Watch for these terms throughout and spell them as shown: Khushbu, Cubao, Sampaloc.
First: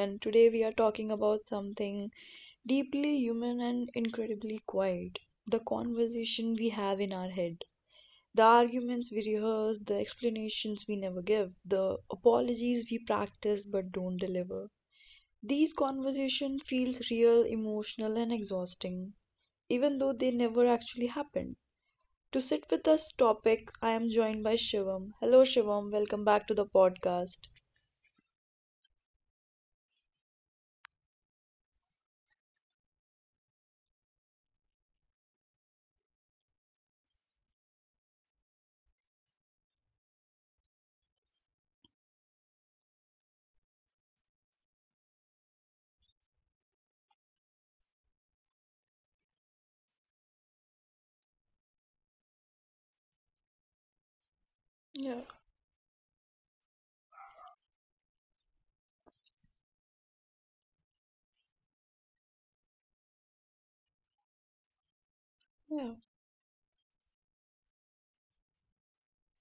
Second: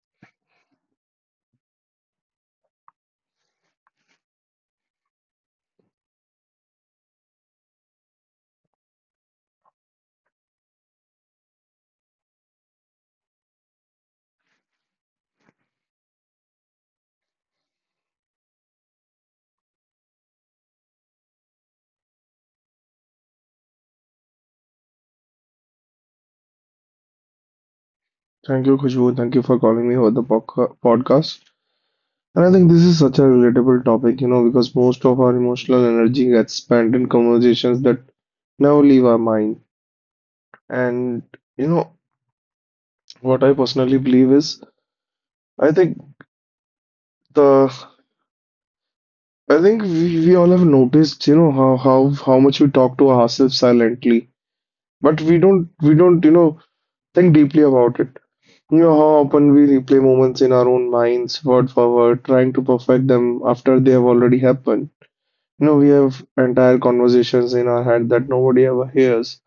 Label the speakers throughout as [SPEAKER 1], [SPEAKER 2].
[SPEAKER 1] and today we are talking about something deeply human and incredibly quiet. The conversation we have in our head, the arguments we rehearse, the explanations we never give, the apologies we practice but don't deliver. These conversation feels real, emotional and exhausting, even though they never actually happened. To sit with this topic, I am joined by Shivam. Hello Shivam, welcome back to the podcast.
[SPEAKER 2] Thank you, Khushbu. Thank you for calling me for the podcast. And I think this is such a relatable topic, because most of our emotional energy gets spent in conversations that never leave our mind. And you know, what I personally believe is, I think the, I think we all have noticed, how much we talk to ourselves silently, but
[SPEAKER 1] Yeah.
[SPEAKER 2] we don't think deeply about it. You know how often we replay moments in our own minds, word for word, trying to perfect them after they have already happened. We
[SPEAKER 1] Yeah,
[SPEAKER 2] have entire conversations in our head that nobody ever hears.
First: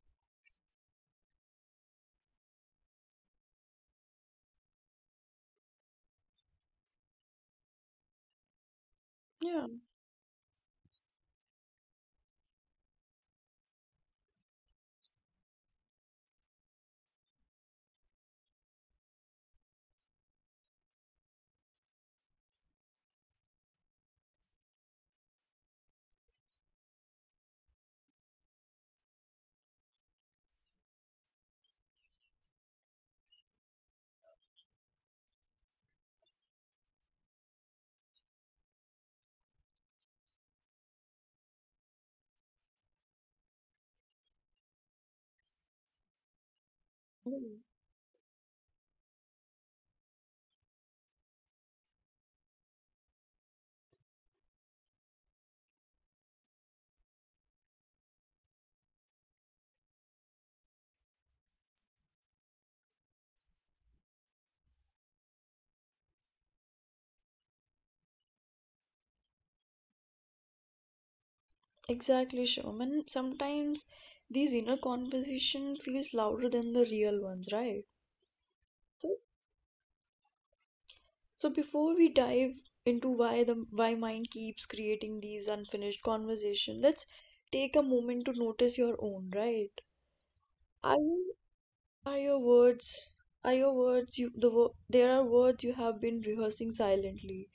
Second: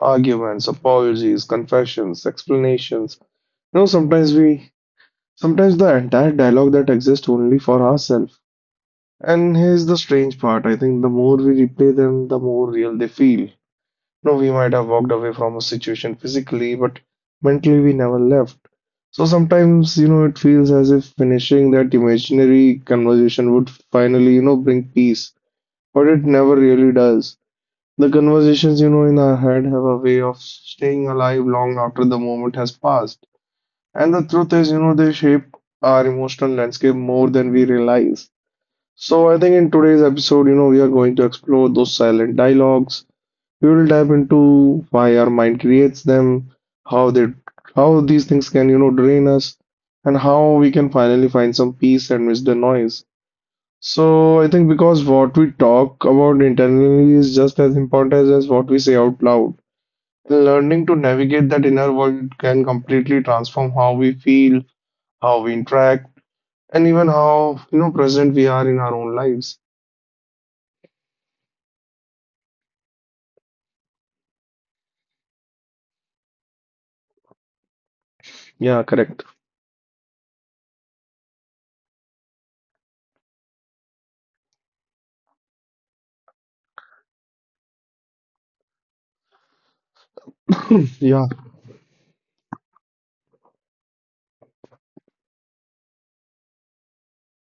[SPEAKER 2] Arguments, apologies, confessions, explanations. You know, sometimes we, Sometimes the entire dialogue that exists only for ourselves. And
[SPEAKER 1] yeah,
[SPEAKER 2] here's the strange part. I think the more we replay them, the more real they feel. We might have walked away from a situation physically, but mentally we never left. So sometimes, it feels as if finishing that imaginary conversation would finally, bring peace, but it never really does. The conversations in our head have a way of staying alive long after the moment has passed. And the truth is, they shape our emotional landscape more than we realize. So I think in today's episode, we are going to explore those silent dialogues. We will dive into why our mind creates them, how they
[SPEAKER 1] mm,
[SPEAKER 2] how these things can, drain us, and how we can finally find some peace amidst the noise. So I think because what we talk about internally is just as important as what we say out loud. Learning to navigate that inner world can completely transform how we feel, how we interact, and even how, present we are in our own lives.
[SPEAKER 1] exactly, Shivam. And sometimes these inner conversation feels louder than the real ones, right?
[SPEAKER 2] Yeah,
[SPEAKER 1] So,
[SPEAKER 2] correct.
[SPEAKER 1] so, before we dive into why the why mind keeps creating these unfinished conversation, let's take a moment to notice your own, right?
[SPEAKER 2] Hmm,
[SPEAKER 1] Are
[SPEAKER 2] yeah,
[SPEAKER 1] you, are your words, there are words you have been rehearsing silently,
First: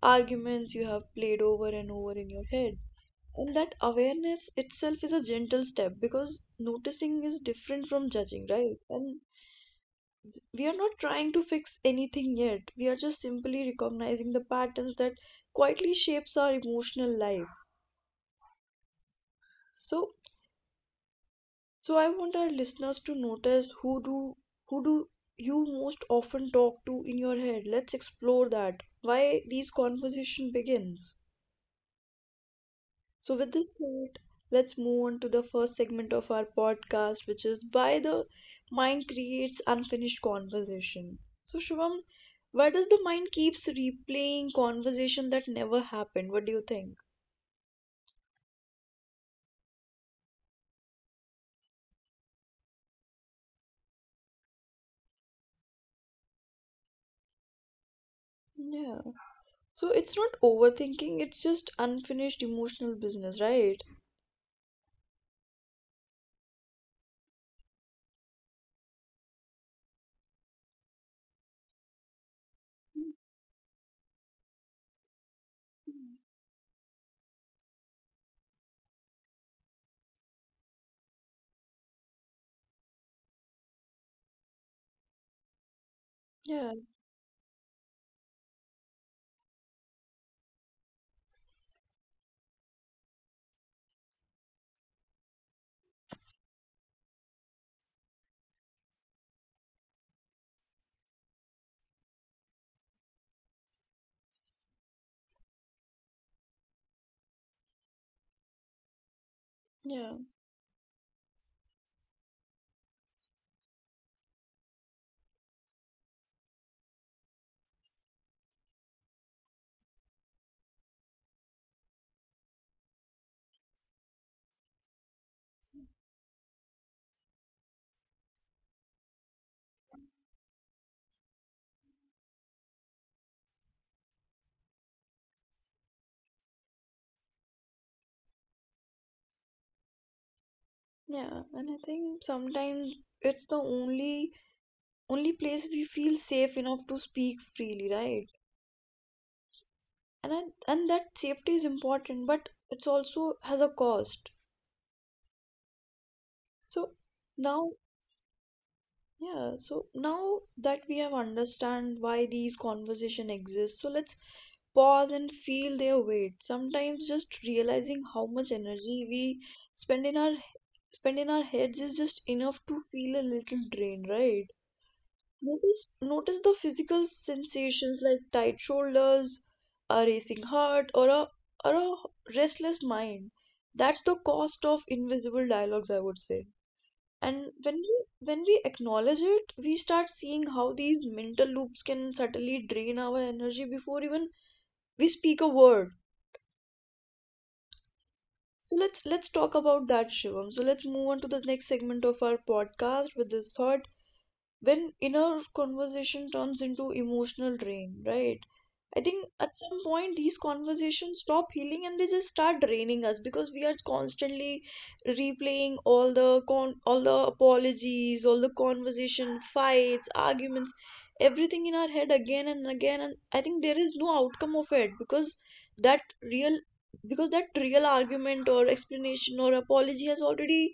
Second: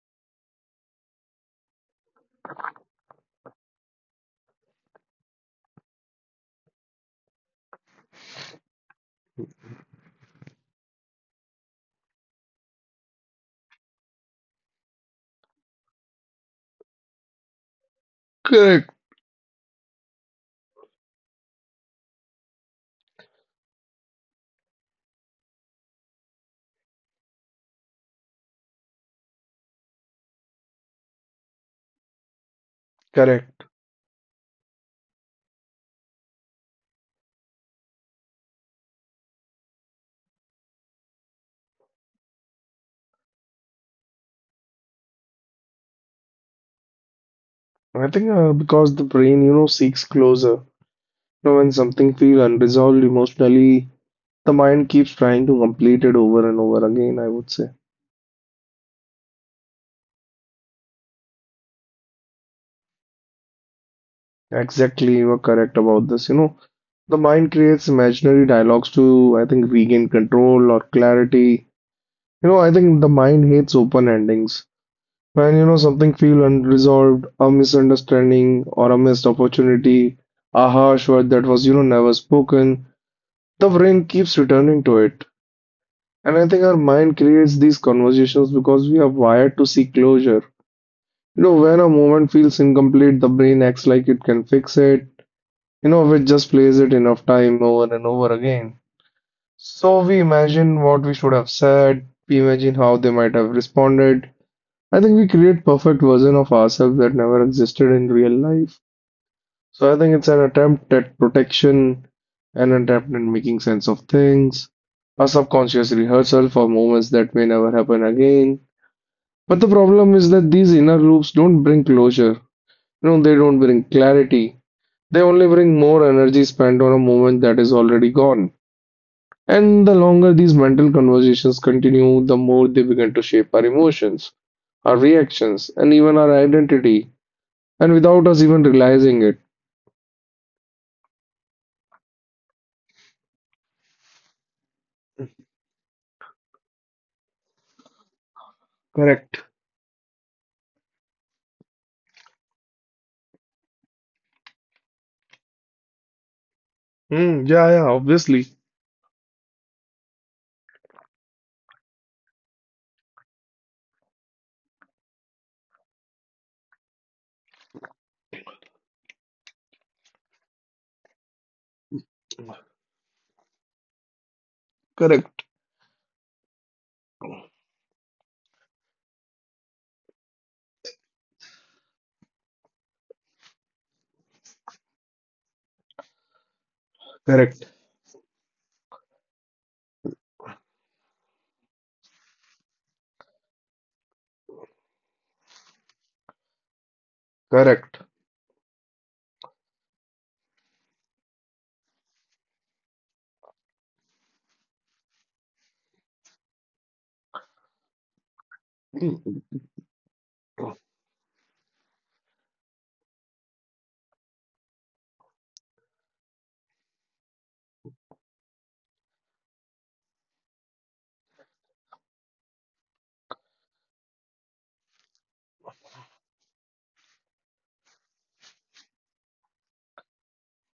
[SPEAKER 1] arguments you have played over and over in your head. And that awareness itself is a gentle step because noticing is different from judging, right? And we are not trying to fix anything yet. We are just simply recognizing the patterns that quietly shapes our emotional life.
[SPEAKER 2] correct,
[SPEAKER 1] So, so, I want our listeners to notice who do you most often talk to in your head. Let's explore that. Why these conversation begins. So, with
[SPEAKER 2] correct.
[SPEAKER 1] this thought, let's move on to the first segment of our podcast, which is why the mind creates unfinished conversation. So, Shivam, why does the mind keeps replaying conversation that never happened? What do you think?
[SPEAKER 2] I think because the brain, seeks closure. When something feels unresolved emotionally, the mind keeps trying to complete it over and over again, I would say.
[SPEAKER 1] Yeah. So it's not overthinking, it's just unfinished emotional business, right?
[SPEAKER 2] Exactly, you are correct about this. The mind creates imaginary dialogues to, I think, regain control or clarity. I think the mind hates open endings. When, something
[SPEAKER 1] Mhm.
[SPEAKER 2] feel unresolved, a misunderstanding or a missed opportunity, a harsh word that was, never spoken, the brain keeps returning to it. And I think
[SPEAKER 1] Yeah,
[SPEAKER 2] our mind creates these conversations because we are wired to seek closure. When a moment feels incomplete, the brain acts like it can fix it. Innovate just plays it enough time over and over again. So we imagine what we should have said, we imagine how they might have responded. I think we create perfect version of ourselves that never existed in real life. So I
[SPEAKER 1] yeah,
[SPEAKER 2] think it's an attempt at protection, an attempt at making sense of things, a subconscious rehearsal for moments that may never happen again. But the problem is that these inner loops don't bring closure. They don't bring clarity. They only bring more energy spent on a moment that is already gone. And the longer these mental conversations continue, the more they begin to shape our emotions, our reactions, and even our identity, and without us even realizing it.
[SPEAKER 1] yeah. And I think sometimes it's the only place we feel safe enough to speak freely, right?
[SPEAKER 2] Correct.
[SPEAKER 1] And that safety is important but it's also has a cost. So
[SPEAKER 2] Hmm. Yeah,
[SPEAKER 1] now,
[SPEAKER 2] yeah, obviously.
[SPEAKER 1] yeah, so now that we have understand why these conversation exist, so let's pause and feel their weight. Sometimes just realizing how much energy we spend in our spend in our heads is just enough to feel a little drained, right?
[SPEAKER 2] Correct.
[SPEAKER 1] Notice the physical sensations like tight shoulders, a racing heart, or a restless mind. That's the cost of invisible dialogues, I would say. And
[SPEAKER 2] Correct.
[SPEAKER 1] when we acknowledge it, we start seeing how these mental loops can subtly drain our energy before even we speak a word.
[SPEAKER 2] Correct.
[SPEAKER 1] So let's talk about that, Shivam. So let's move on to the next segment of our podcast with this thought. When inner conversation turns into emotional drain, right? I think
[SPEAKER 2] Mm.
[SPEAKER 1] at some point these conversations stop healing and they just start draining us because we are constantly replaying all the con all the apologies, all the conversation, fights, arguments, everything in our head again and again. And I think there is no outcome of it that real because that real argument or explanation or apology has already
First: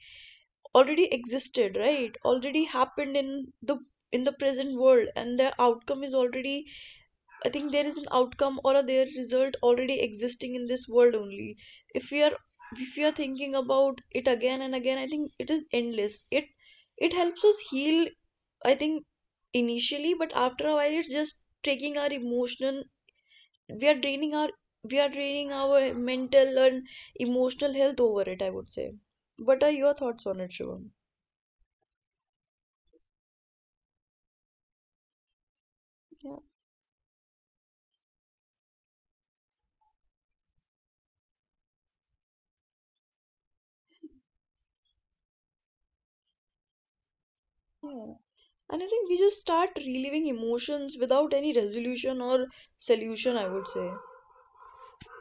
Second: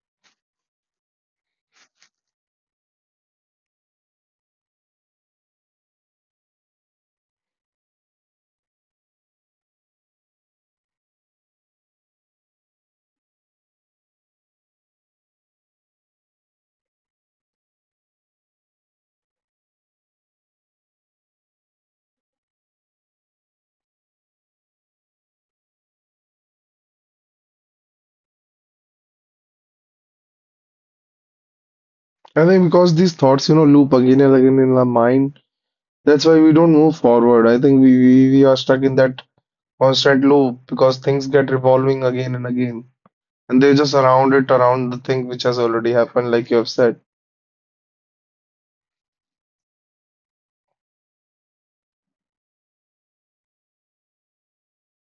[SPEAKER 1] already existed, right? Already happened in the present world and the outcome is already. I think there is an outcome or a there result already existing in this world only if we are thinking about it again and again. I think it is endless. It helps us heal, I think, initially, but after a while it's just taking our emotional, we are draining our we are draining our mental and emotional health over it, I would say. What are your thoughts on it, Shivam?
[SPEAKER 2] I think because these thoughts, loop again and again in our mind, that's
[SPEAKER 1] Yeah,
[SPEAKER 2] why we don't move forward. I think we are stuck in that constant loop because things get revolving again and again. And they just around the thing which has already happened, like you have said.
[SPEAKER 1] yeah. And I think we just start reliving emotions without any resolution or solution, I would say.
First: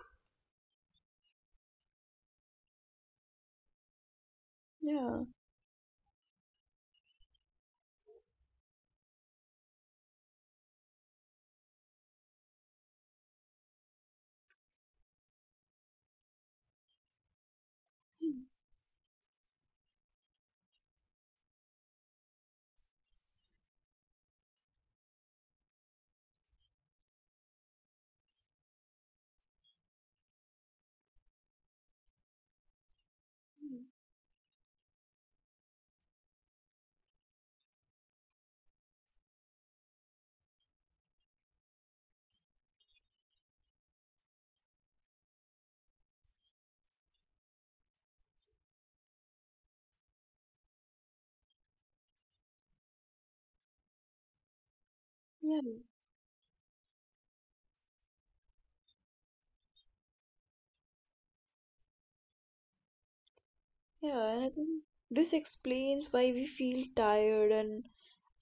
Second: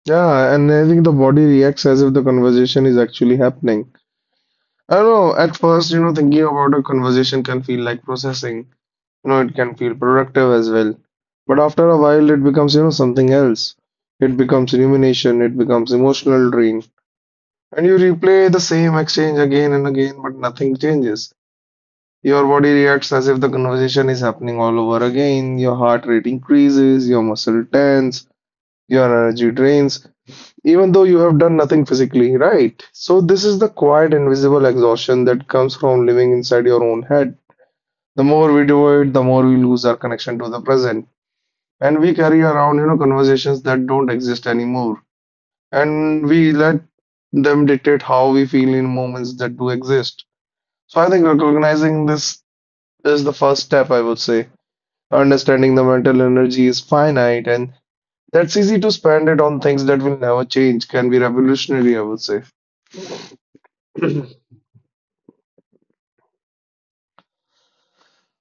[SPEAKER 2] Yeah, and I think the body reacts as if the conversation is actually happening. I don't
[SPEAKER 1] Yeah,
[SPEAKER 2] know, at first, thinking about a conversation can feel like processing. It can feel productive as well. But after a while, it becomes, something else. It becomes rumination, it becomes emotional drain. And you replay the same exchange again and again, but nothing changes. Your body reacts as if the conversation is happening all over again. Your heart rate increases, your muscle tense, your energy drains, even though you have done nothing physically, right? So, this is the quiet, invisible exhaustion that comes from living inside your own head. The more we do it, the more we lose our connection to the present. And we carry around, conversations that don't exist anymore. And we let them dictate how we feel in moments that do exist. So, I think recognizing this is the first step, I would say.
[SPEAKER 1] yeah,
[SPEAKER 2] Understanding the mental energy is finite and that's easy to spend it on things that will never change can be revolutionary, I would say.
[SPEAKER 1] yeah. And I think this explains why we feel tired and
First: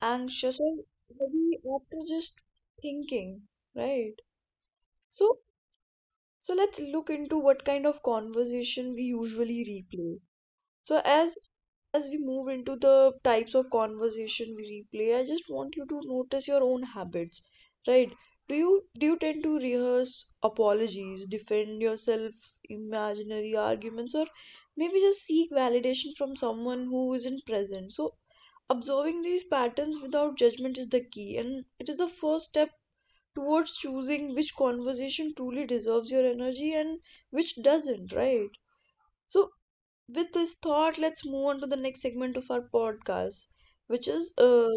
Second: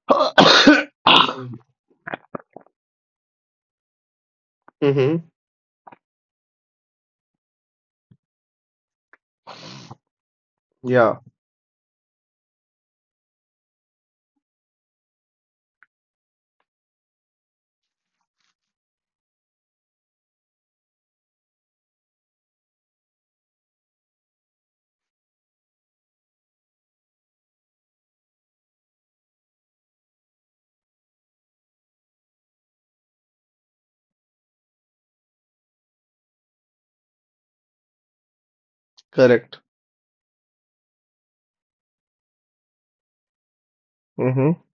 [SPEAKER 1] anxious and heavy after just thinking, right?
[SPEAKER 2] Hmm.
[SPEAKER 1] So, so, let's look into what kind of conversation we usually replay. So,
[SPEAKER 2] Yeah,
[SPEAKER 1] as we move into the types of conversation we replay, I just want you to notice your own habits, right? Do you tend to rehearse apologies, defend yourself, imaginary arguments, or maybe just seek validation from someone who isn't present? So observing these patterns without judgment is the key, and it is the first step towards choosing which conversation truly deserves your energy and which doesn't, right? So
[SPEAKER 2] correct.
[SPEAKER 1] with this thought, let's move on to the next segment of our podcast, which is
[SPEAKER 2] Hmm.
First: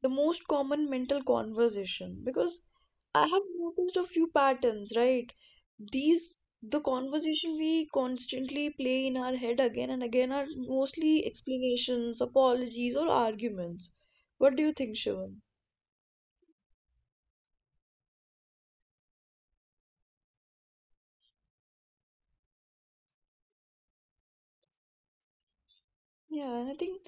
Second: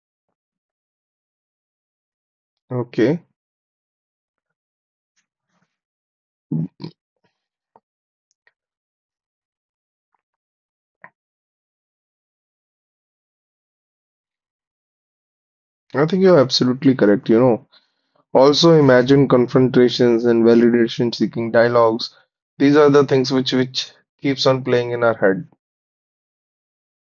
[SPEAKER 1] the most common mental conversation. Because
[SPEAKER 2] Okay.
[SPEAKER 1] I have noticed a few patterns, right? These, the conversation we constantly play in our head again and again are mostly explanations, apologies, or arguments. What do you think, Shivan?
[SPEAKER 2] I think you're absolutely correct. Also imagine confrontations and validation seeking dialogues. These are the things which keeps on playing in our head.
[SPEAKER 1] Yeah, and I think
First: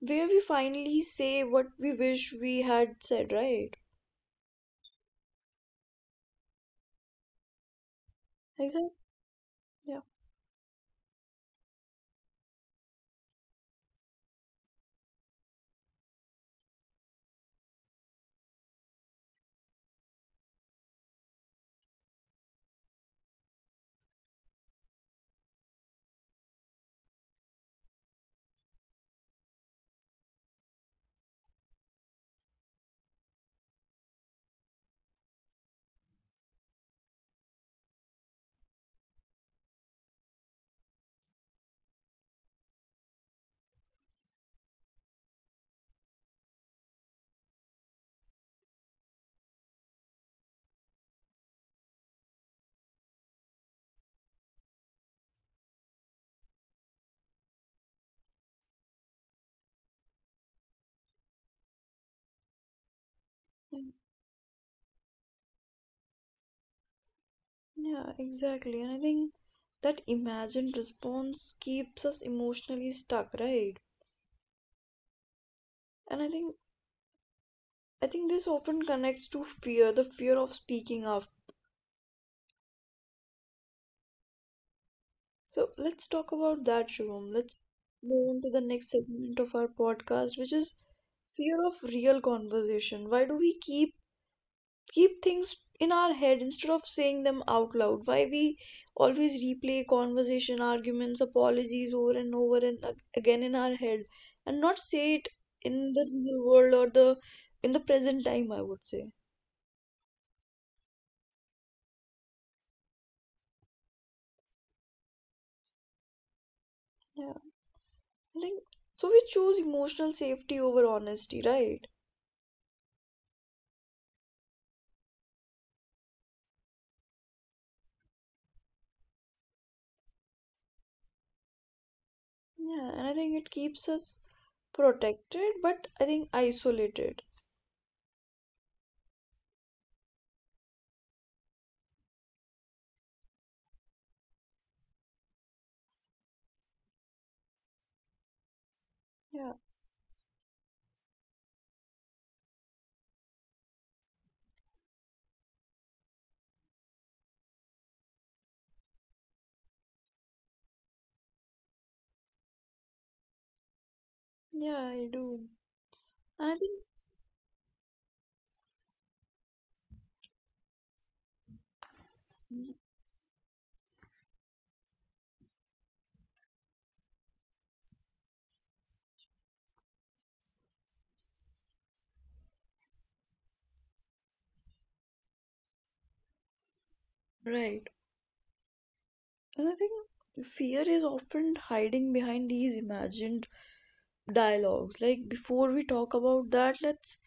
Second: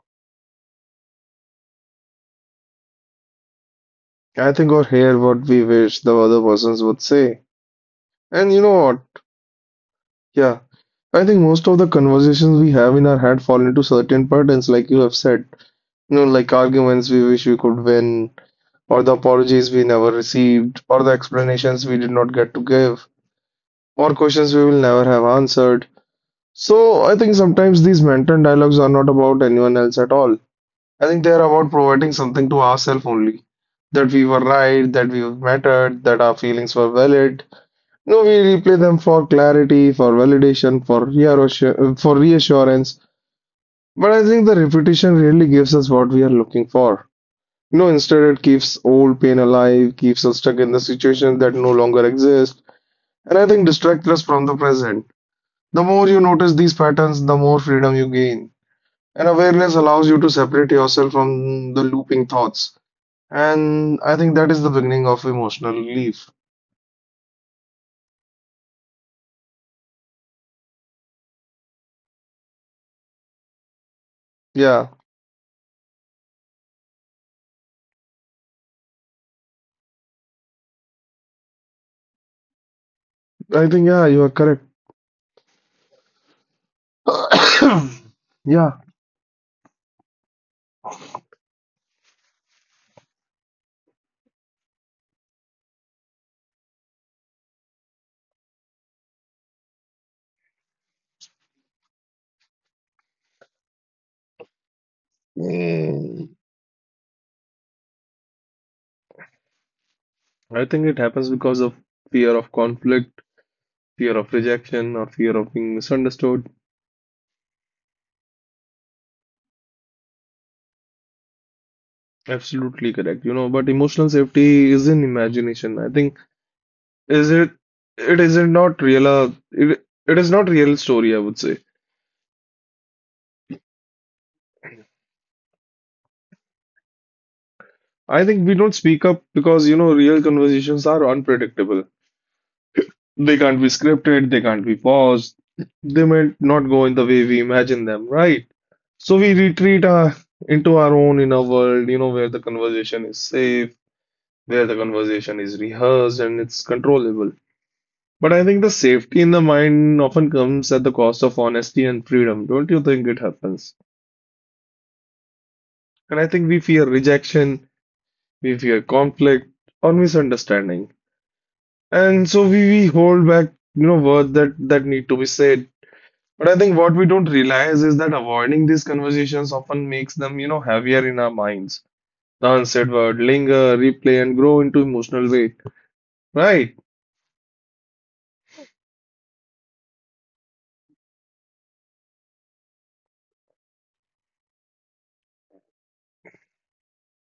[SPEAKER 1] where we finally say what we wish we had said, right?
[SPEAKER 2] I think or hear what we wish the other persons would say. And you know
[SPEAKER 1] Exactly.
[SPEAKER 2] what?
[SPEAKER 1] Yeah.
[SPEAKER 2] Yeah. I think most of the conversations we have in our head fall into certain patterns, like you have said. Like arguments we wish we could win, or the apologies we never received, or the explanations we did not get to give, or questions we will never have answered. So I think sometimes these mental dialogues are not about anyone else at all. I think they are about providing something to ourselves only. That we were right, that we mattered, that our feelings were valid. No, we replay them for clarity, for validation, for reassurance, for reassurance. But I think the repetition really gives us what we are looking for. No, instead it keeps old pain alive, keeps us stuck in the situation that no longer exists, and I think distracts us from the present. The more you notice these patterns, the more freedom you gain. And awareness allows you to separate yourself from the looping thoughts. And I think that is the beginning of emotional relief.
[SPEAKER 1] Yeah, exactly. And I think that imagined response keeps us emotionally stuck, right?
[SPEAKER 2] Yeah,
[SPEAKER 1] And I think this often connects to fear, the fear of speaking up.
[SPEAKER 2] I think, yeah, you are correct.
[SPEAKER 1] So let's talk about that, Shivam. Let's move on to the
[SPEAKER 2] Yeah,
[SPEAKER 1] next segment of our podcast, which is fear of real conversation. Why do we keep things in our head instead of saying them out loud? Why we always replay conversation, arguments, apologies over and over and again in our head and not say it in the
[SPEAKER 2] Mm,
[SPEAKER 1] real world or the present time, I would say?
[SPEAKER 2] I think it happens because of fear of conflict, fear of rejection, or fear of being misunderstood.
[SPEAKER 1] Yeah, I think so we choose emotional safety over honesty, right?
[SPEAKER 2] Absolutely correct. But emotional safety is in imagination. I think is it it isn't not real it is not real story, I would say.
[SPEAKER 1] Yeah, and I think it keeps us protected but I think isolated.
[SPEAKER 2] I think we don't speak up because real conversations are unpredictable. They can't be scripted, they can't be paused. They might not go in the way we imagine them, right? So we
[SPEAKER 1] Yeah,
[SPEAKER 2] retreat into our own inner world, where the conversation is safe, where the conversation is rehearsed and it's controllable. But I think the safety in the mind often comes at the cost of honesty and freedom. Don't you think it happens?
[SPEAKER 1] yeah, I do.
[SPEAKER 2] And I think
[SPEAKER 1] I
[SPEAKER 2] we fear rejection, we fear conflict or misunderstanding. And so we,
[SPEAKER 1] think,
[SPEAKER 2] we hold back, words that need to be said. But I think what we don't realize is that avoiding these conversations often makes them, heavier in our minds. The unsaid word linger, replay, and grow into emotional weight. Right.
[SPEAKER 1] right. And I think fear is often hiding behind these imagined dialogues. Like before we talk about that, let's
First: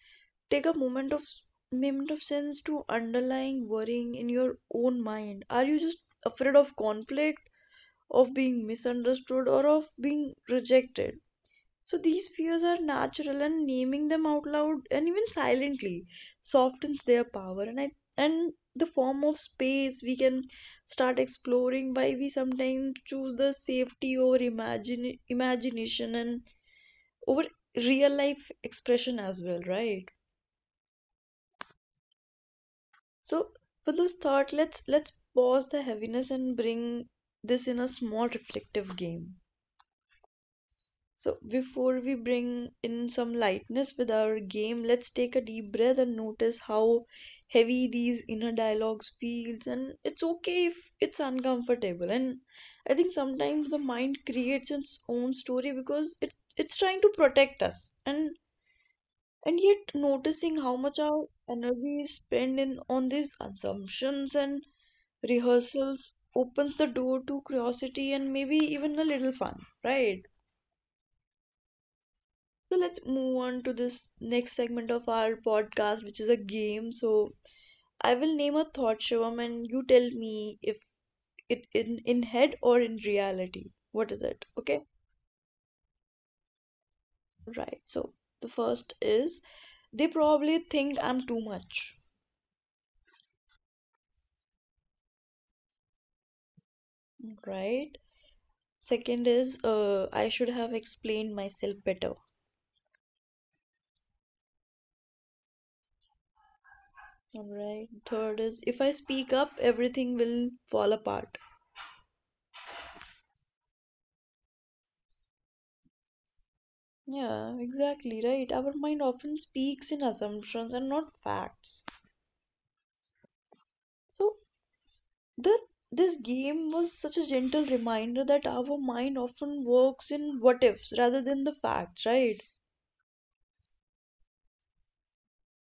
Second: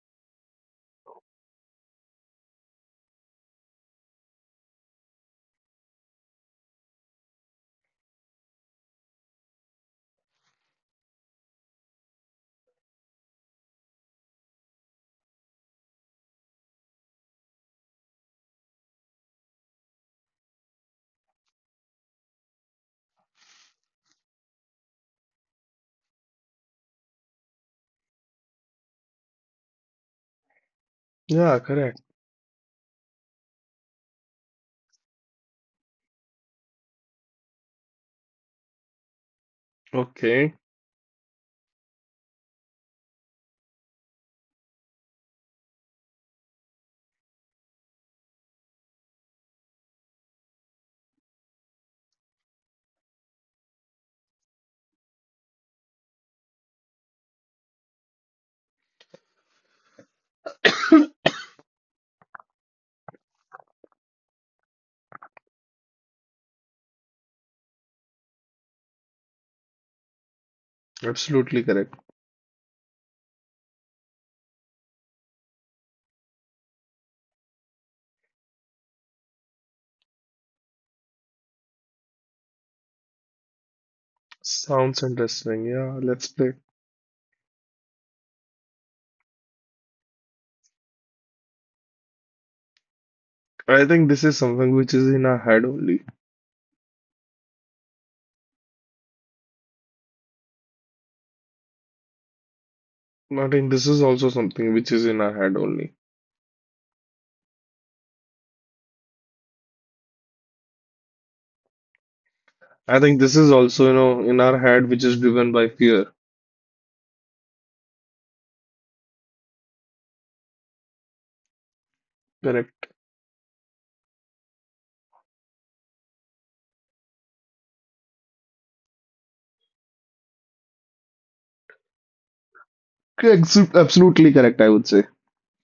[SPEAKER 1] take a moment of sense to underlying worrying in your own mind. Are you just afraid of conflict, of being misunderstood, or of being rejected? So these fears are natural and naming them out loud and even silently softens their power, and I and the form of space we can start exploring why we sometimes choose the safety over imagine imagination and over real life expression as well, right?
[SPEAKER 2] Yeah, correct.
[SPEAKER 1] So for this thought, let's pause the heaviness and bring this in a small reflective game.
[SPEAKER 2] Okay.
[SPEAKER 1] So, before we bring in some lightness with our game, let's take a deep breath and notice how heavy these inner dialogues feels, and it's okay if it's uncomfortable. And I think sometimes the mind creates its own story because it's trying to protect us. And yet noticing how much our energy is spent in on these assumptions and rehearsals opens the door to curiosity and maybe even a little fun, right?
[SPEAKER 2] Absolutely correct.
[SPEAKER 1] So let's move on to this next segment of our podcast, which is a game. So I will name a thought, Shivam, and you tell me if it in head or in reality. What is it? Okay,
[SPEAKER 2] Sounds interesting. Yeah, let's play.
[SPEAKER 1] right. So the first is, they probably think I'm too much,
[SPEAKER 2] I think this is something which is in our head only.
[SPEAKER 1] right? Second is, I should have explained myself better.
[SPEAKER 2] I think this is also something which is in our head only.
[SPEAKER 1] All right. Third is, if I speak up, everything will fall apart.
[SPEAKER 2] I think this is also, in our head which is driven by fear.
[SPEAKER 1] Yeah, exactly right. Our mind often speaks in assumptions and not facts.
[SPEAKER 2] Correct.
[SPEAKER 1] So the this game was such a gentle reminder that our mind often works in what ifs rather than the facts, right?
[SPEAKER 2] Absolutely correct, I would say.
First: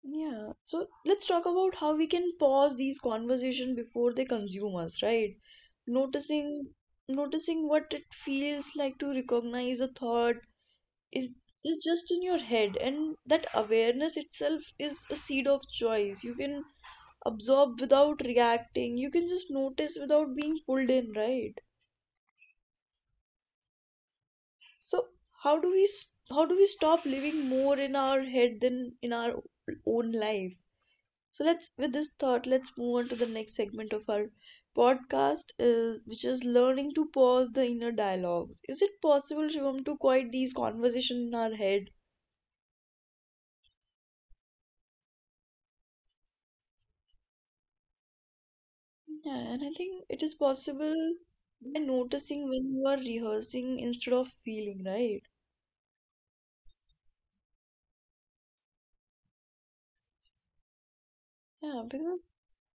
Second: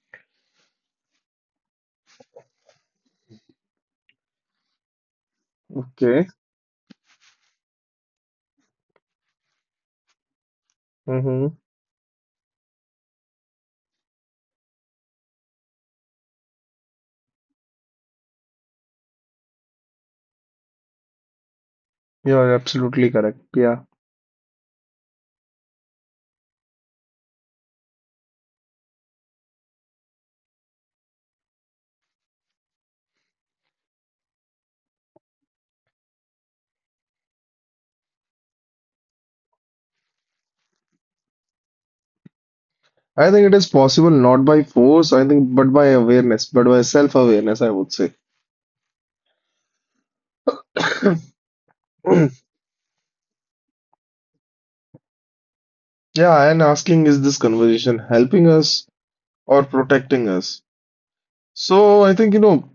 [SPEAKER 1] Yeah. So let's talk about how we can pause these conversations before they consume us, right?
[SPEAKER 2] Okay.
[SPEAKER 1] Noticing noticing what it feels like to recognize a thought it
[SPEAKER 2] Mm-hmm.
[SPEAKER 1] is just in your head, and that awareness itself is a seed of choice. You can absorb without reacting. You can just notice without being pulled in, right?
[SPEAKER 2] You're absolutely correct. Yeah.
[SPEAKER 1] So how do we how do we stop living more in our head than in our own life? So let's, with this thought, let's move on to the next segment of our podcast is, which is learning to pause the inner dialogues. Is it possible, Shivam, to quiet these conversations in our head?
[SPEAKER 2] I think it is possible not by force, I think, but by awareness, but by self-awareness, I would say.
[SPEAKER 1] Yeah, and I think it is possible by noticing when you are rehearsing instead of feeling, right?
[SPEAKER 2] Yeah, and asking is this conversation helping us or protecting us?
[SPEAKER 1] Yeah,
[SPEAKER 2] So I
[SPEAKER 1] because
[SPEAKER 2] think, you know,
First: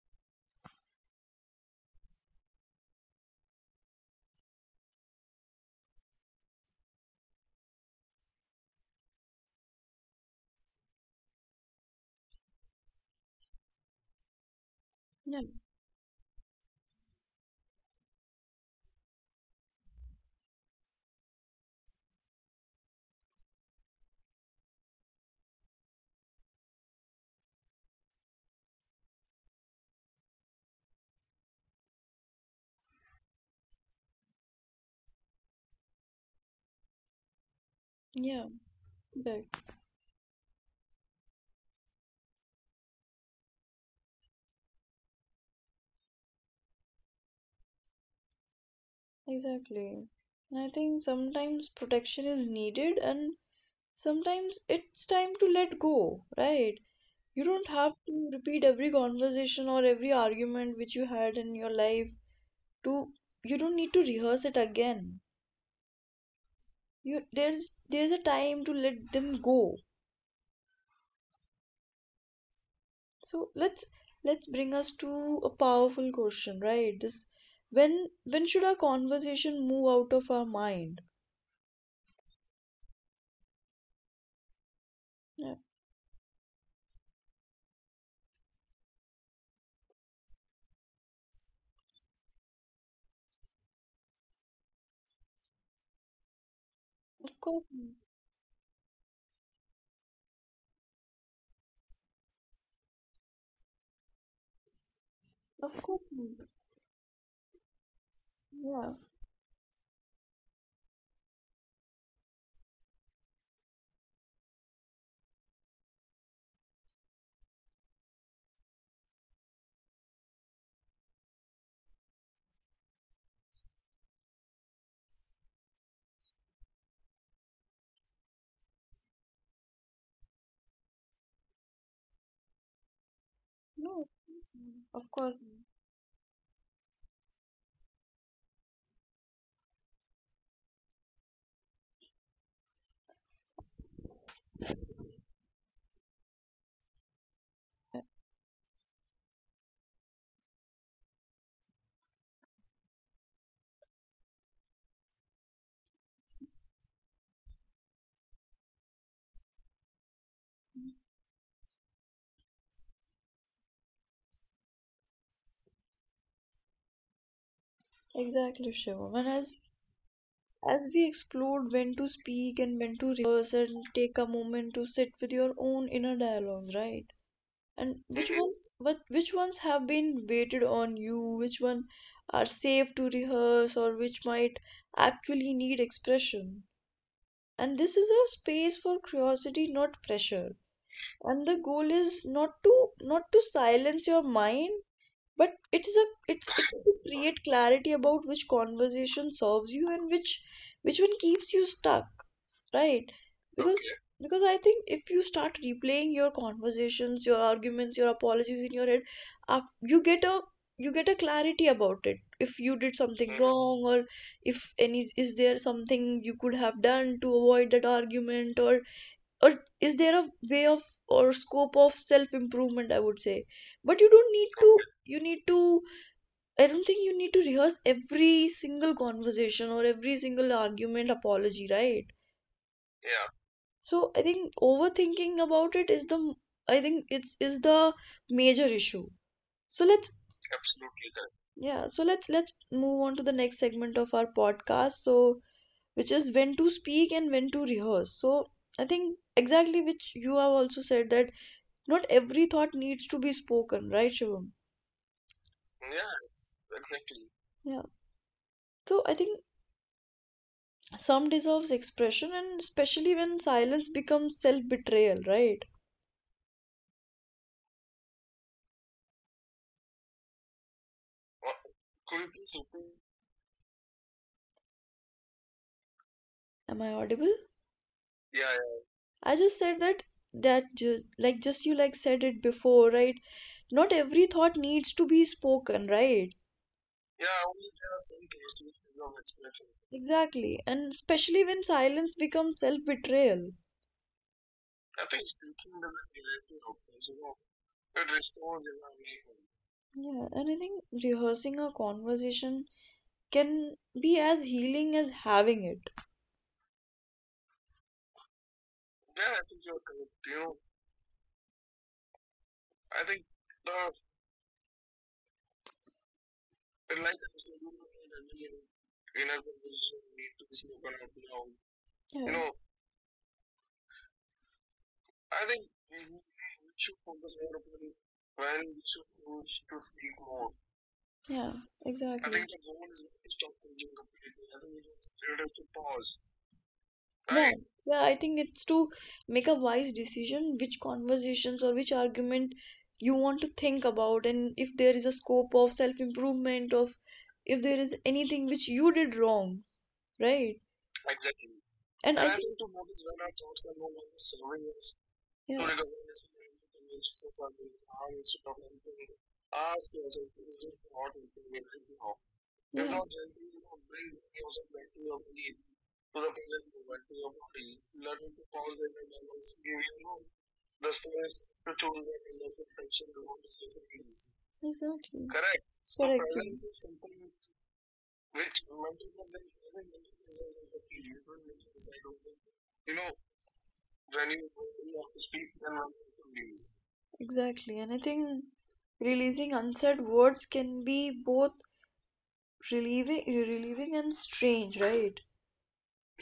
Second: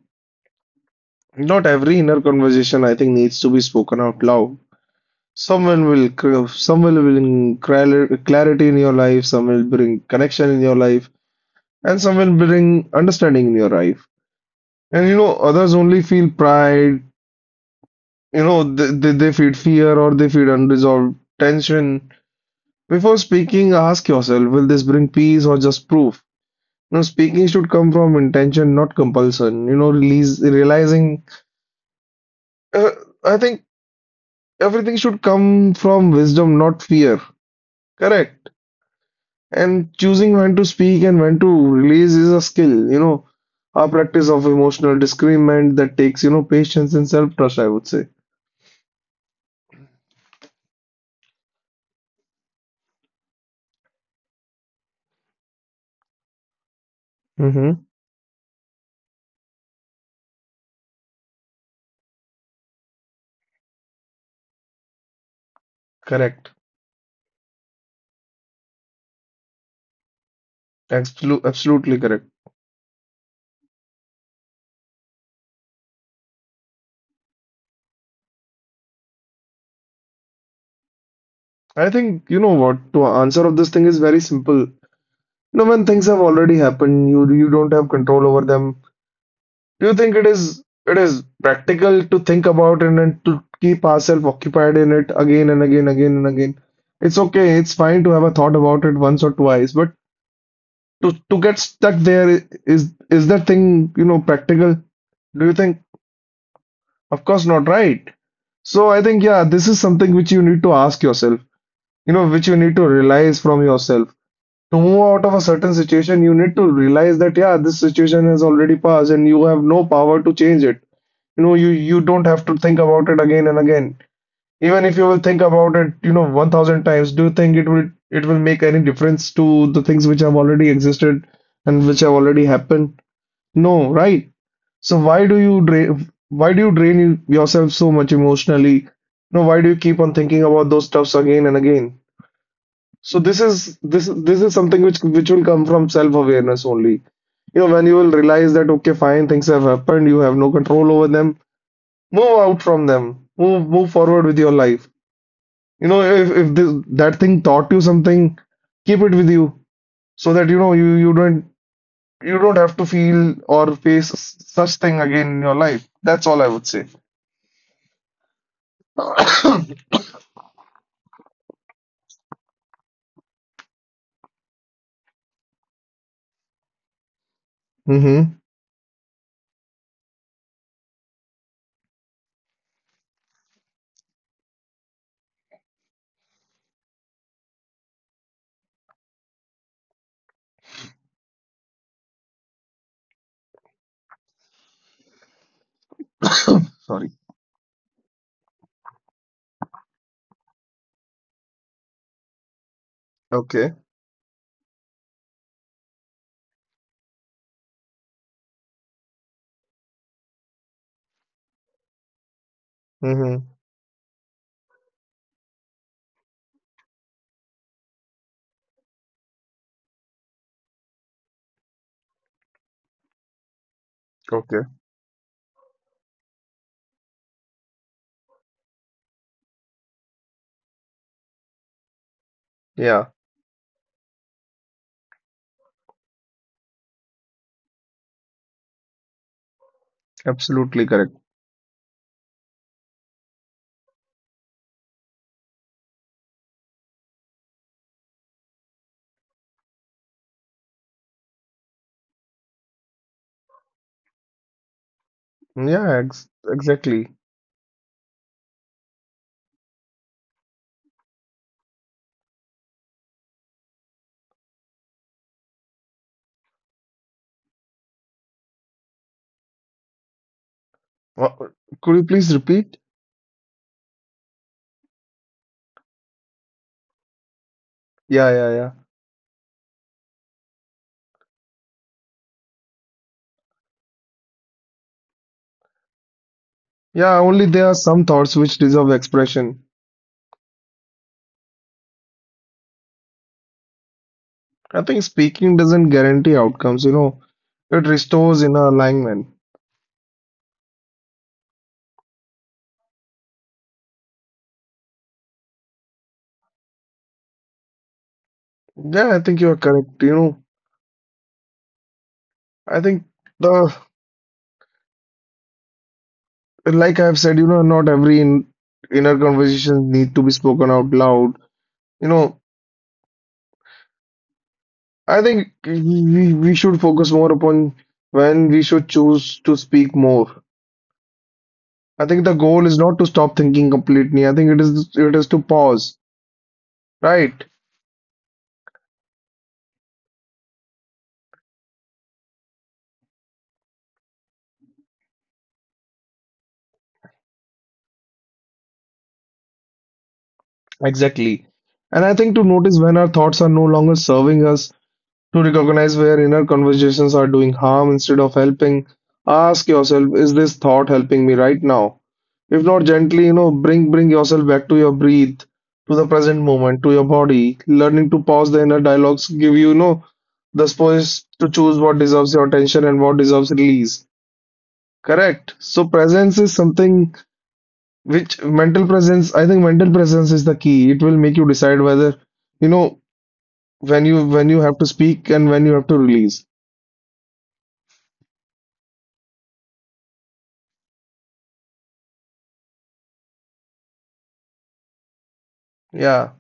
[SPEAKER 2] Not every inner conversation, I think, needs to be spoken out loud. Someone will bring clarity in your life, some will bring connection in your life, and some will bring understanding in your life. And
[SPEAKER 1] yeah,
[SPEAKER 2] others only feel pride, they feel fear or they feel unresolved tension. Before speaking, ask yourself, will this bring peace or just proof? Speaking should come from intention, not compulsion. Release, realizing. Uh, I think everything should come from wisdom, not fear.
[SPEAKER 1] yeah,
[SPEAKER 2] Correct.
[SPEAKER 1] correct.
[SPEAKER 2] And choosing when to speak and when to release is a skill, a practice of emotional discernment that takes, patience and self-trust, I would say.
[SPEAKER 1] Exactly. And I think sometimes protection is needed and sometimes it's time to let go, right? You don't
[SPEAKER 2] Mm-hmm.
[SPEAKER 1] have to repeat every conversation or every argument which you had in your life to, you don't need to rehearse it again.
[SPEAKER 2] Correct.
[SPEAKER 1] You There's a time to let them go.
[SPEAKER 2] Absolutely correct.
[SPEAKER 1] So let's bring us to a powerful question, right? This, when should our conversation move out of our mind?
[SPEAKER 2] I think you know what to answer of this thing is very simple. You
[SPEAKER 1] Yeah,
[SPEAKER 2] know, when things have already happened, you don't have control over them. Do you think it is practical to think about it and to keep ourselves occupied in it again and again, again and again? It's
[SPEAKER 1] of
[SPEAKER 2] okay,
[SPEAKER 1] course,
[SPEAKER 2] it's fine to have a thought about it once or twice, but to get stuck there is that thing, you know, practical? Do you think?
[SPEAKER 1] of course,
[SPEAKER 2] Of course not, right? So
[SPEAKER 1] yeah,
[SPEAKER 2] I think yeah, this is something which you need to ask yourself, you know, which you need to realize from yourself. To move out of a certain situation, you need to realize that yeah, this situation has already passed and you have no power to change it. You know, you don't have to think about it again and again. Even if you will think about it, you know, 1000 times, do you think it will, it will make any difference to the things which have already existed and which have already happened? No,
[SPEAKER 1] no,
[SPEAKER 2] right? So
[SPEAKER 1] of
[SPEAKER 2] why
[SPEAKER 1] course,
[SPEAKER 2] do you drain, why do you drain yourself so much emotionally? No, why do you keep on thinking about those stuffs again and again? So this is this is something which will come from self awareness only. You know, when you will realize that okay fine, things have happened, you have no control over them. Move out from them. Move forward with your life. You know, if this, that thing taught you something, keep it with you so that you know you don't, you don't have to feel or face such thing again in your life. That's all I would say.
[SPEAKER 1] exactly, Shivam. And as we explored when to speak and when to rehearse and take a moment to sit with your own inner dialogues, right? And
[SPEAKER 2] Mm-hmm.
[SPEAKER 1] which ones have been weighted on you, which one are safe to rehearse or which might actually need expression. And this is a space for curiosity, not pressure. And the goal is not to, not to silence your mind, but it is a, it's
[SPEAKER 2] Sorry.
[SPEAKER 1] to create clarity about which conversation serves you and which one keeps you stuck, right?
[SPEAKER 2] Okay.
[SPEAKER 1] Because okay. Because I think if you start replaying your conversations, your arguments, your apologies in your head, af you get a clarity about it. If you did
[SPEAKER 2] Mm-hmm.
[SPEAKER 1] something wrong, or if any is there something you could have done to avoid that argument, or is there a way of or scope of self improvement, I would say. But you don't
[SPEAKER 2] Okay.
[SPEAKER 1] need to. Okay. You need to, I don't think you need to rehearse every single conversation or every single argument apology, right?
[SPEAKER 2] Yeah.
[SPEAKER 1] So I think overthinking about it is the, I think it's is the major issue. So let's
[SPEAKER 2] Absolutely correct.
[SPEAKER 1] yeah, so let's move on to the next segment of our podcast. So which is when to speak and when to rehearse. So I think exactly, which you have also said, that not every thought needs to be spoken, right, Shivam?
[SPEAKER 2] Yeah. Ex Exactly.
[SPEAKER 1] Yeah. So I think some deserves expression, and especially when silence becomes self-betrayal, right?
[SPEAKER 2] Wha- Could you please repeat?
[SPEAKER 1] Am I audible?
[SPEAKER 2] Yeah. Yeah. Yeah.
[SPEAKER 1] I just said that, like just you like said it before, right? Not every thought needs to be spoken, right?
[SPEAKER 2] Yeah. Only there are some thoughts which deserve expression.
[SPEAKER 1] Exactly. And especially when silence becomes self betrayal.
[SPEAKER 2] I think speaking doesn't guarantee outcomes, you know, it restores inner alignment.
[SPEAKER 1] Yeah, and I think rehearsing a conversation can be as healing as having it.
[SPEAKER 2] Yeah, I think you are correct. You know, I think the, like I've said, you know, not every inner conversations need to be spoken out loud. You know,
[SPEAKER 1] You Yeah,
[SPEAKER 2] I think we should focus more upon when we should choose to speak more.
[SPEAKER 1] yeah,
[SPEAKER 2] I
[SPEAKER 1] I
[SPEAKER 2] think the
[SPEAKER 1] exactly.
[SPEAKER 2] goal is not to stop thinking completely. I think it is to pause, right?
[SPEAKER 1] Yeah, yeah, I think it's to make a wise decision which conversations or which argument you want to think about, and if there is a scope of self improvement, of if there is anything which you did wrong. Right?
[SPEAKER 2] Exactly. And I think
[SPEAKER 1] And
[SPEAKER 2] to
[SPEAKER 1] I
[SPEAKER 2] notice
[SPEAKER 1] think,
[SPEAKER 2] when our thoughts are no longer serving us. To
[SPEAKER 1] to yeah,
[SPEAKER 2] recognize where inner conversations are doing harm instead of helping, ask yourself, is this thought helping me right now? If not
[SPEAKER 1] yeah,
[SPEAKER 2] gently, you know, bring yourself back to your breath, to the present moment, to your body. Learning to pause the inner dialogues give you, you know, the space to choose what deserves your attention and what deserves release.
[SPEAKER 1] exactly,
[SPEAKER 2] Correct. So presence
[SPEAKER 1] correct,
[SPEAKER 2] is something which, mental presence, I think mental presence is the key. It will make you decide whether, you know, when you have to speak and when you have to release.
[SPEAKER 1] exactly. And I think releasing unsaid words can be both relieving, relieving and strange, right?
[SPEAKER 2] Yeah.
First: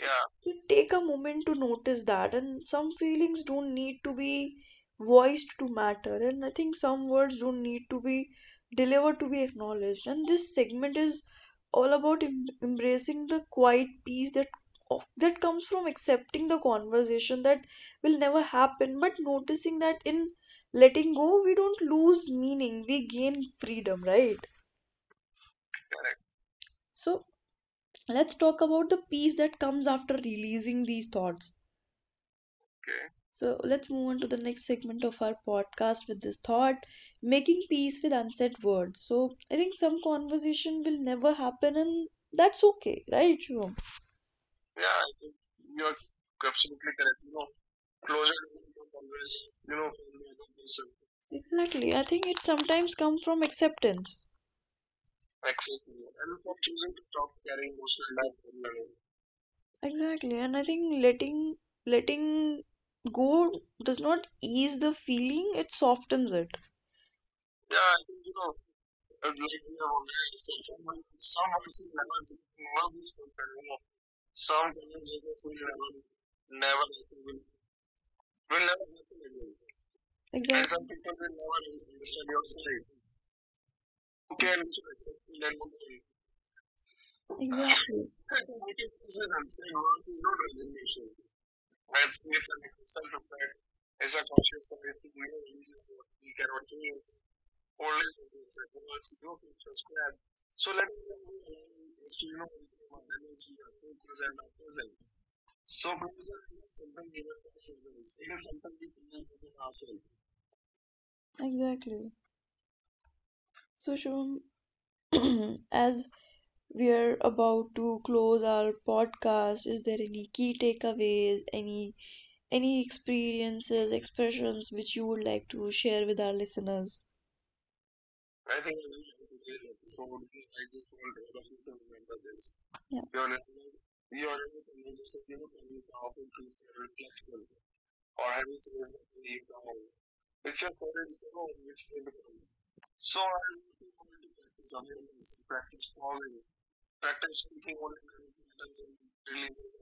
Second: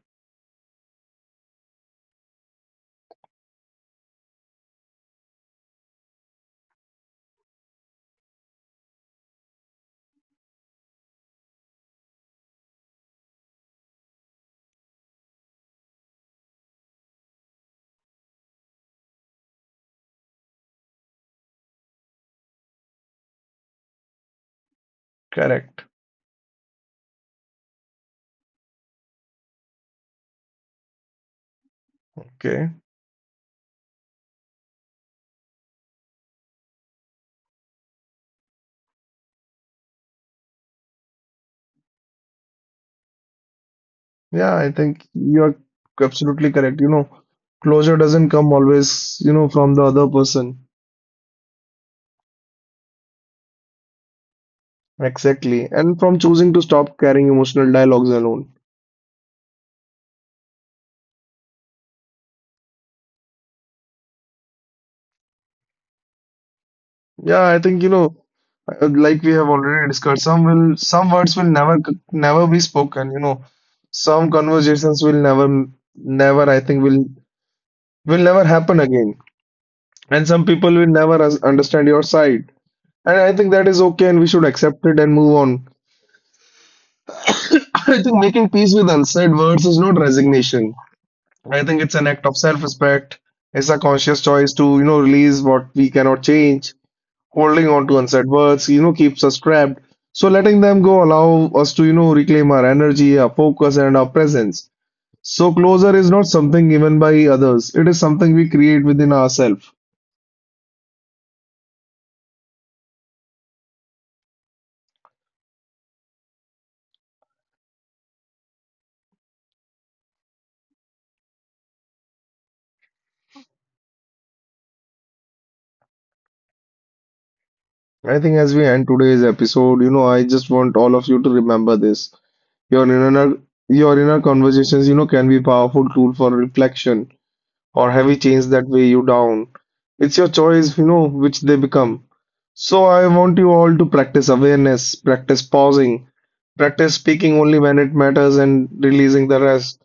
[SPEAKER 1] So take a moment to notice that. And some feelings don't need to be voiced to matter. And I think some words don't need to be delivered to be acknowledged. And this segment is all about embracing the quiet peace that that comes from accepting the conversation that will never happen, but noticing that in letting go, we don't lose meaning, we gain freedom, right?
[SPEAKER 2] Correct.
[SPEAKER 1] So let's talk about the peace that comes after releasing these thoughts.
[SPEAKER 2] Okay.
[SPEAKER 1] So let's move on to the next segment of our podcast with this thought, making peace with unsaid words. So I think some conversation will never happen, and that's okay, right, Shubham?
[SPEAKER 2] Yeah, I think you're absolutely correct. You know, closure doesn't come always, you know, from the other person.
[SPEAKER 1] Exactly. I think it sometimes comes from acceptance.
[SPEAKER 2] Exactly. And from choosing to stop carrying emotional dialogues alone.
[SPEAKER 1] Exactly. And I think letting go does not ease the feeling, it softens it.
[SPEAKER 2] Yeah, I think, you know, like we have already discussed, some will, some words will never, never be spoken, you know. Some conversations will never, never, I think, will never happen again. And some
[SPEAKER 1] Exactly.
[SPEAKER 2] people will
[SPEAKER 1] Some people
[SPEAKER 2] never
[SPEAKER 1] will never
[SPEAKER 2] understand your
[SPEAKER 1] understand your
[SPEAKER 2] side.
[SPEAKER 1] state.
[SPEAKER 2] And I think that is okay and we should accept it and move on. I
[SPEAKER 1] Exactly.
[SPEAKER 2] think making peace with unsaid words is not resignation. I think it's an act of self-respect. It's a conscious choice to, you know, release what we cannot change. Holding on to unsaid words, you know, keeps us trapped. So letting them go allow us to, you know, reclaim our energy, our focus, and our presence. So closure is not something given by others. It is something we create within ourselves.
[SPEAKER 1] Exactly. So Shubham, as we are about to close our podcast, is there any key takeaways, any experiences, expressions which you would like to share with our listeners?
[SPEAKER 2] I think as we end today's episode, you know, I just want all of you to remember this. Your
[SPEAKER 1] Yeah.
[SPEAKER 2] inner your inner conversations, you know, can be powerful tool for reflection or heavy chains that weigh you down. It's your choice, you know, which they become. So I want you all to practice awareness, practice pausing, practice speaking only when it matters and releasing the rest.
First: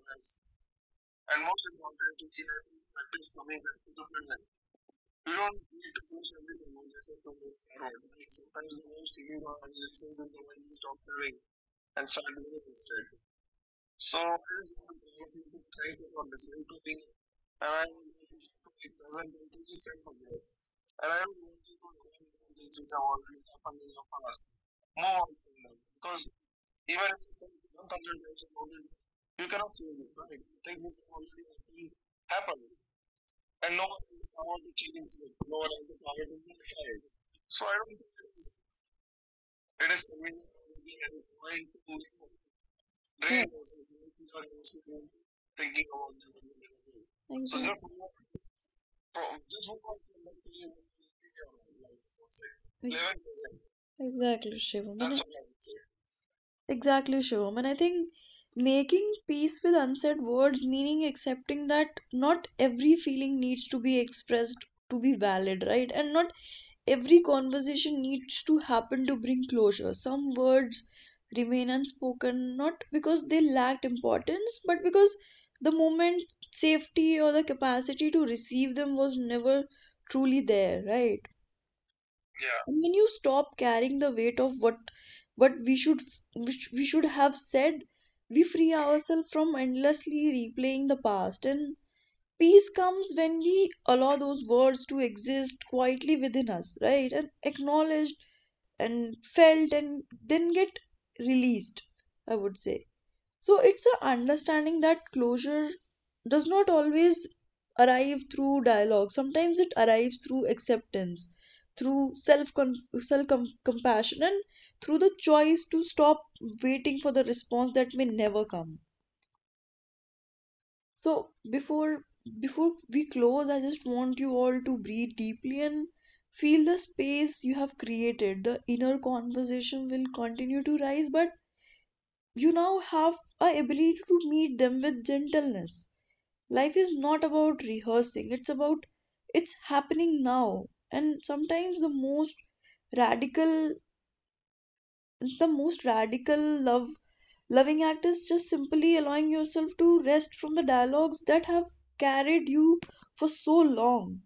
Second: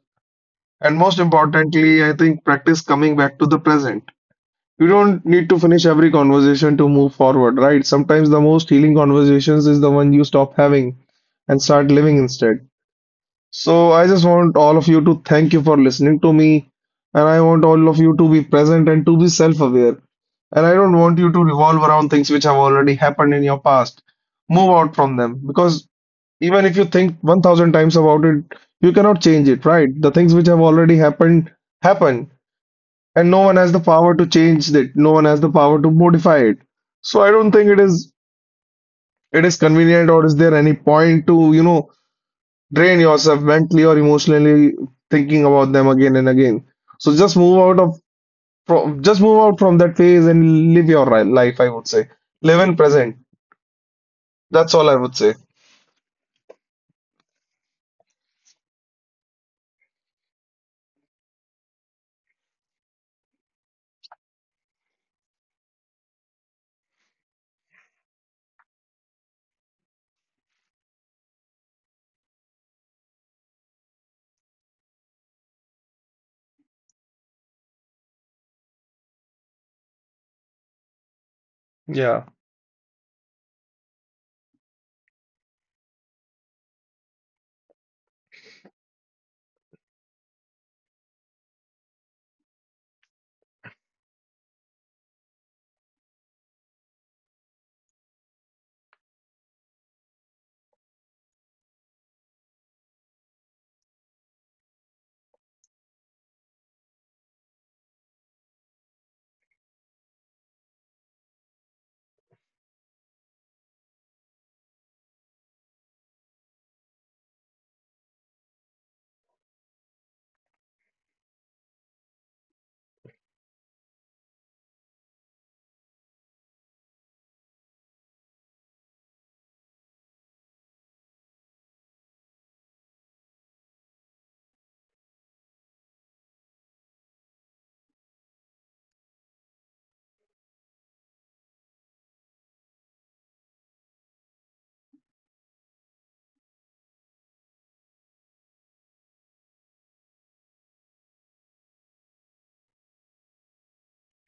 [SPEAKER 2] And most importantly, I think practice coming back to the present. You don't need to finish every conversation to move forward, right? Sometimes the most healing conversations is the one you stop having and start living instead. So I just want all of you to thank you for listening to me, and I want all of you to be present and to be self-aware. And I don't want you to revolve around things which have already happened in your past. Move out from them because even if you think 1000 times about it, you cannot change it, right? The things which have already happened happen, and no one has the power to change it. No one has the power to modify it. So I don't think it is convenient or is there any point to, you know, drain yourself mentally or emotionally thinking about them again and again. So just move
[SPEAKER 1] Yeah.
[SPEAKER 2] out of from just move out from that phase and live your life, I would say. Live in present.
[SPEAKER 1] Exactly. Exactly,
[SPEAKER 2] That's all I
[SPEAKER 1] Shivam.
[SPEAKER 2] would say.
[SPEAKER 1] Exactly, Shivam. And I think making peace with unsaid words, meaning accepting that not every feeling needs to be expressed to be valid, right? And not every conversation needs to happen to bring closure. Some words remain unspoken not because they lacked importance, but because the moment safety or the capacity to receive them was never truly there, right?
[SPEAKER 2] Yeah.
[SPEAKER 1] And when you stop carrying the weight of what we should which we should have said, we free ourselves from endlessly replaying the past, and peace comes when we allow those words to exist quietly within us, right, and acknowledged and felt and then get released, I would say. So it's a understanding that closure does not always arrive through dialogue. Sometimes it arrives through acceptance, through self compassion, and through the choice to stop waiting for the response that may never come. So before we close, I just want you all to breathe deeply and feel the space you have created. The inner conversation will continue to rise, but you now have a ability to meet them with gentleness. Life is not about rehearsing, it's about it's happening now. And sometimes radical the most radical love loving act is just simply allowing yourself to rest from the dialogues that have carried you for so long.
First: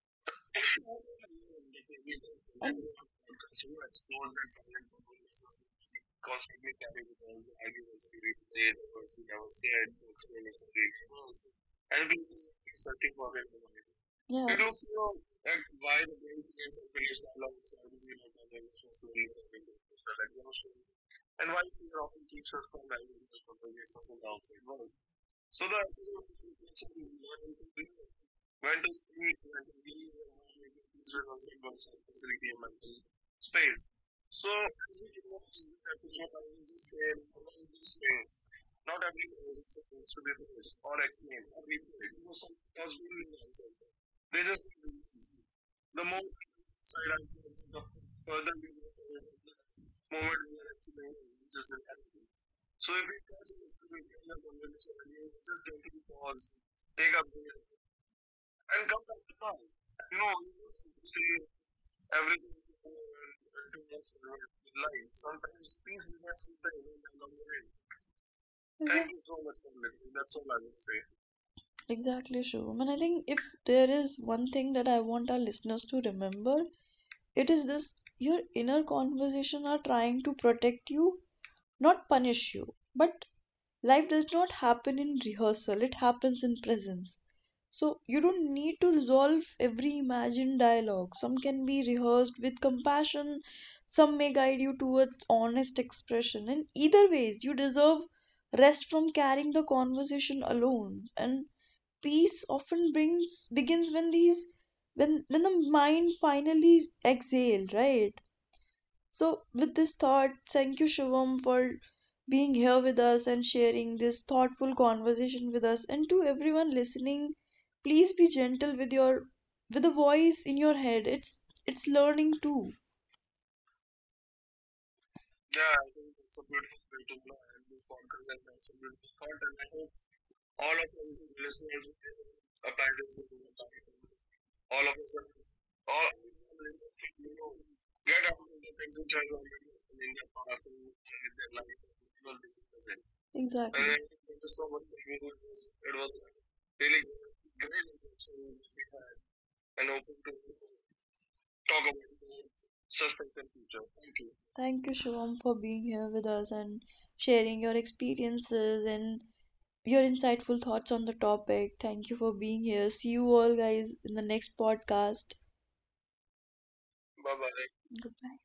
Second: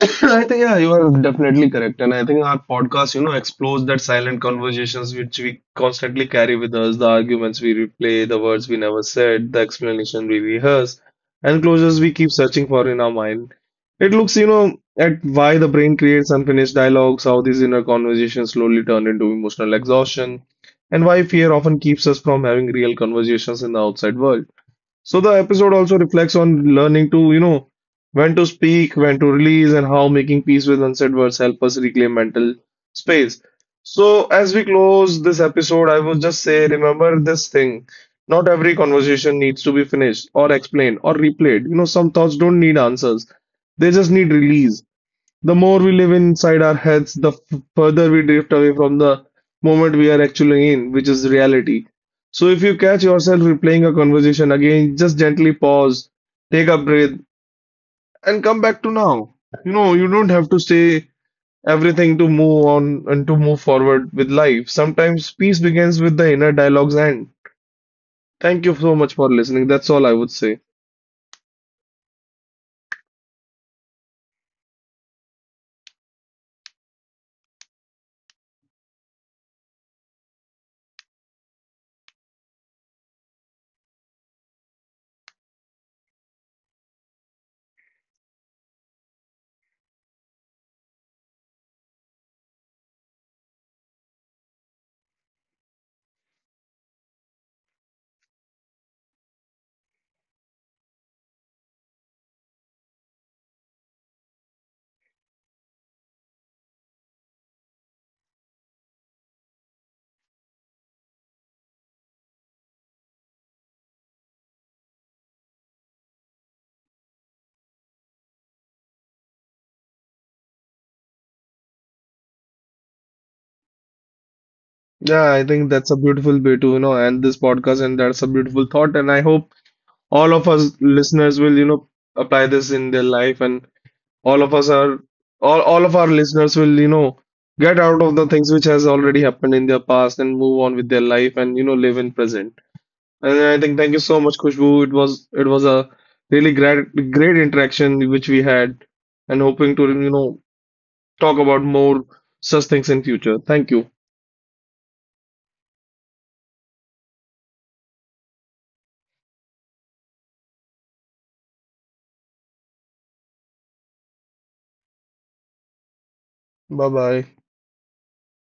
[SPEAKER 2] I think yeah, you are definitely correct, and I think our podcast, you know, explores that silent conversations which we constantly carry with us, the arguments we replay, the words we never said, the explanation we rehearse, and closures we keep searching for in our mind. It looks,
[SPEAKER 1] Yeah.
[SPEAKER 2] you
[SPEAKER 1] It
[SPEAKER 2] know,
[SPEAKER 1] looks, so,
[SPEAKER 2] at why the brain creates unfinished dialogues, how these inner conversations slowly turn into emotional exhaustion, and why fear often keeps us from having real conversations in the outside world. So the episode also reflects on learning to, you know, when to speak, when to release, and how making peace with unsaid words help us reclaim mental space. So as we close this episode, I will just say, remember this thing. Not every conversation needs to be finished or explained or replayed. You know, some thoughts don't need answers. They just need release. The more we live inside our heads, the further we drift away from the moment we are actually in, which is reality. So if you catch yourself replaying a conversation again, just gently pause, take a breath, and come back to now. You know, you don't have to say everything to move on and to move forward with life. Sometimes peace begins with the inner dialogue's end. Thank you so much
[SPEAKER 1] exactly.
[SPEAKER 2] for listening. That's all I would say.
[SPEAKER 1] Exactly, Shubham. And I think if there is one thing that I want our listeners to remember, it is this: your inner conversation are trying to protect you, not punish you. But life does not happen in rehearsal, it happens in presence. So you don't need to resolve every imagined dialogue. Some can be rehearsed with compassion, some may guide you towards honest expression. And either ways, you deserve rest from carrying the conversation alone. And peace often brings begins when these when the mind finally exhale, right? So, with this thought, thank you, Shivam, for being here with us and sharing this thoughtful conversation with us. And to everyone listening, please be gentle with your with the voice in your head. It's learning too.
[SPEAKER 2] Yeah, I think that's a beautiful way to, you know, end this podcast, and that's a beautiful thought. And I hope all of us listeners will, you know, apply this in their life, and all of us are, all of our listeners will, you know, get out of the things which has already happened in their past and move on with their life and, you know, live in present. And I think
[SPEAKER 1] Exactly. And
[SPEAKER 2] thank you so much,
[SPEAKER 1] thank you so much
[SPEAKER 2] Kushbu. it
[SPEAKER 1] for
[SPEAKER 2] was
[SPEAKER 1] sharing
[SPEAKER 2] it was
[SPEAKER 1] this.
[SPEAKER 2] a
[SPEAKER 1] It was
[SPEAKER 2] really
[SPEAKER 1] really
[SPEAKER 2] great
[SPEAKER 1] great.
[SPEAKER 2] interaction which
[SPEAKER 1] Conversation
[SPEAKER 2] we had,
[SPEAKER 1] we had.
[SPEAKER 2] and hoping to, you know, talk about more such things in future. Thank you.
[SPEAKER 1] Thank you, Shivam, for being here with us and sharing your experiences and your insightful thoughts on the topic. Thank you for being here. See you all guys in the next podcast.
[SPEAKER 2] Bye bye.
[SPEAKER 1] Goodbye.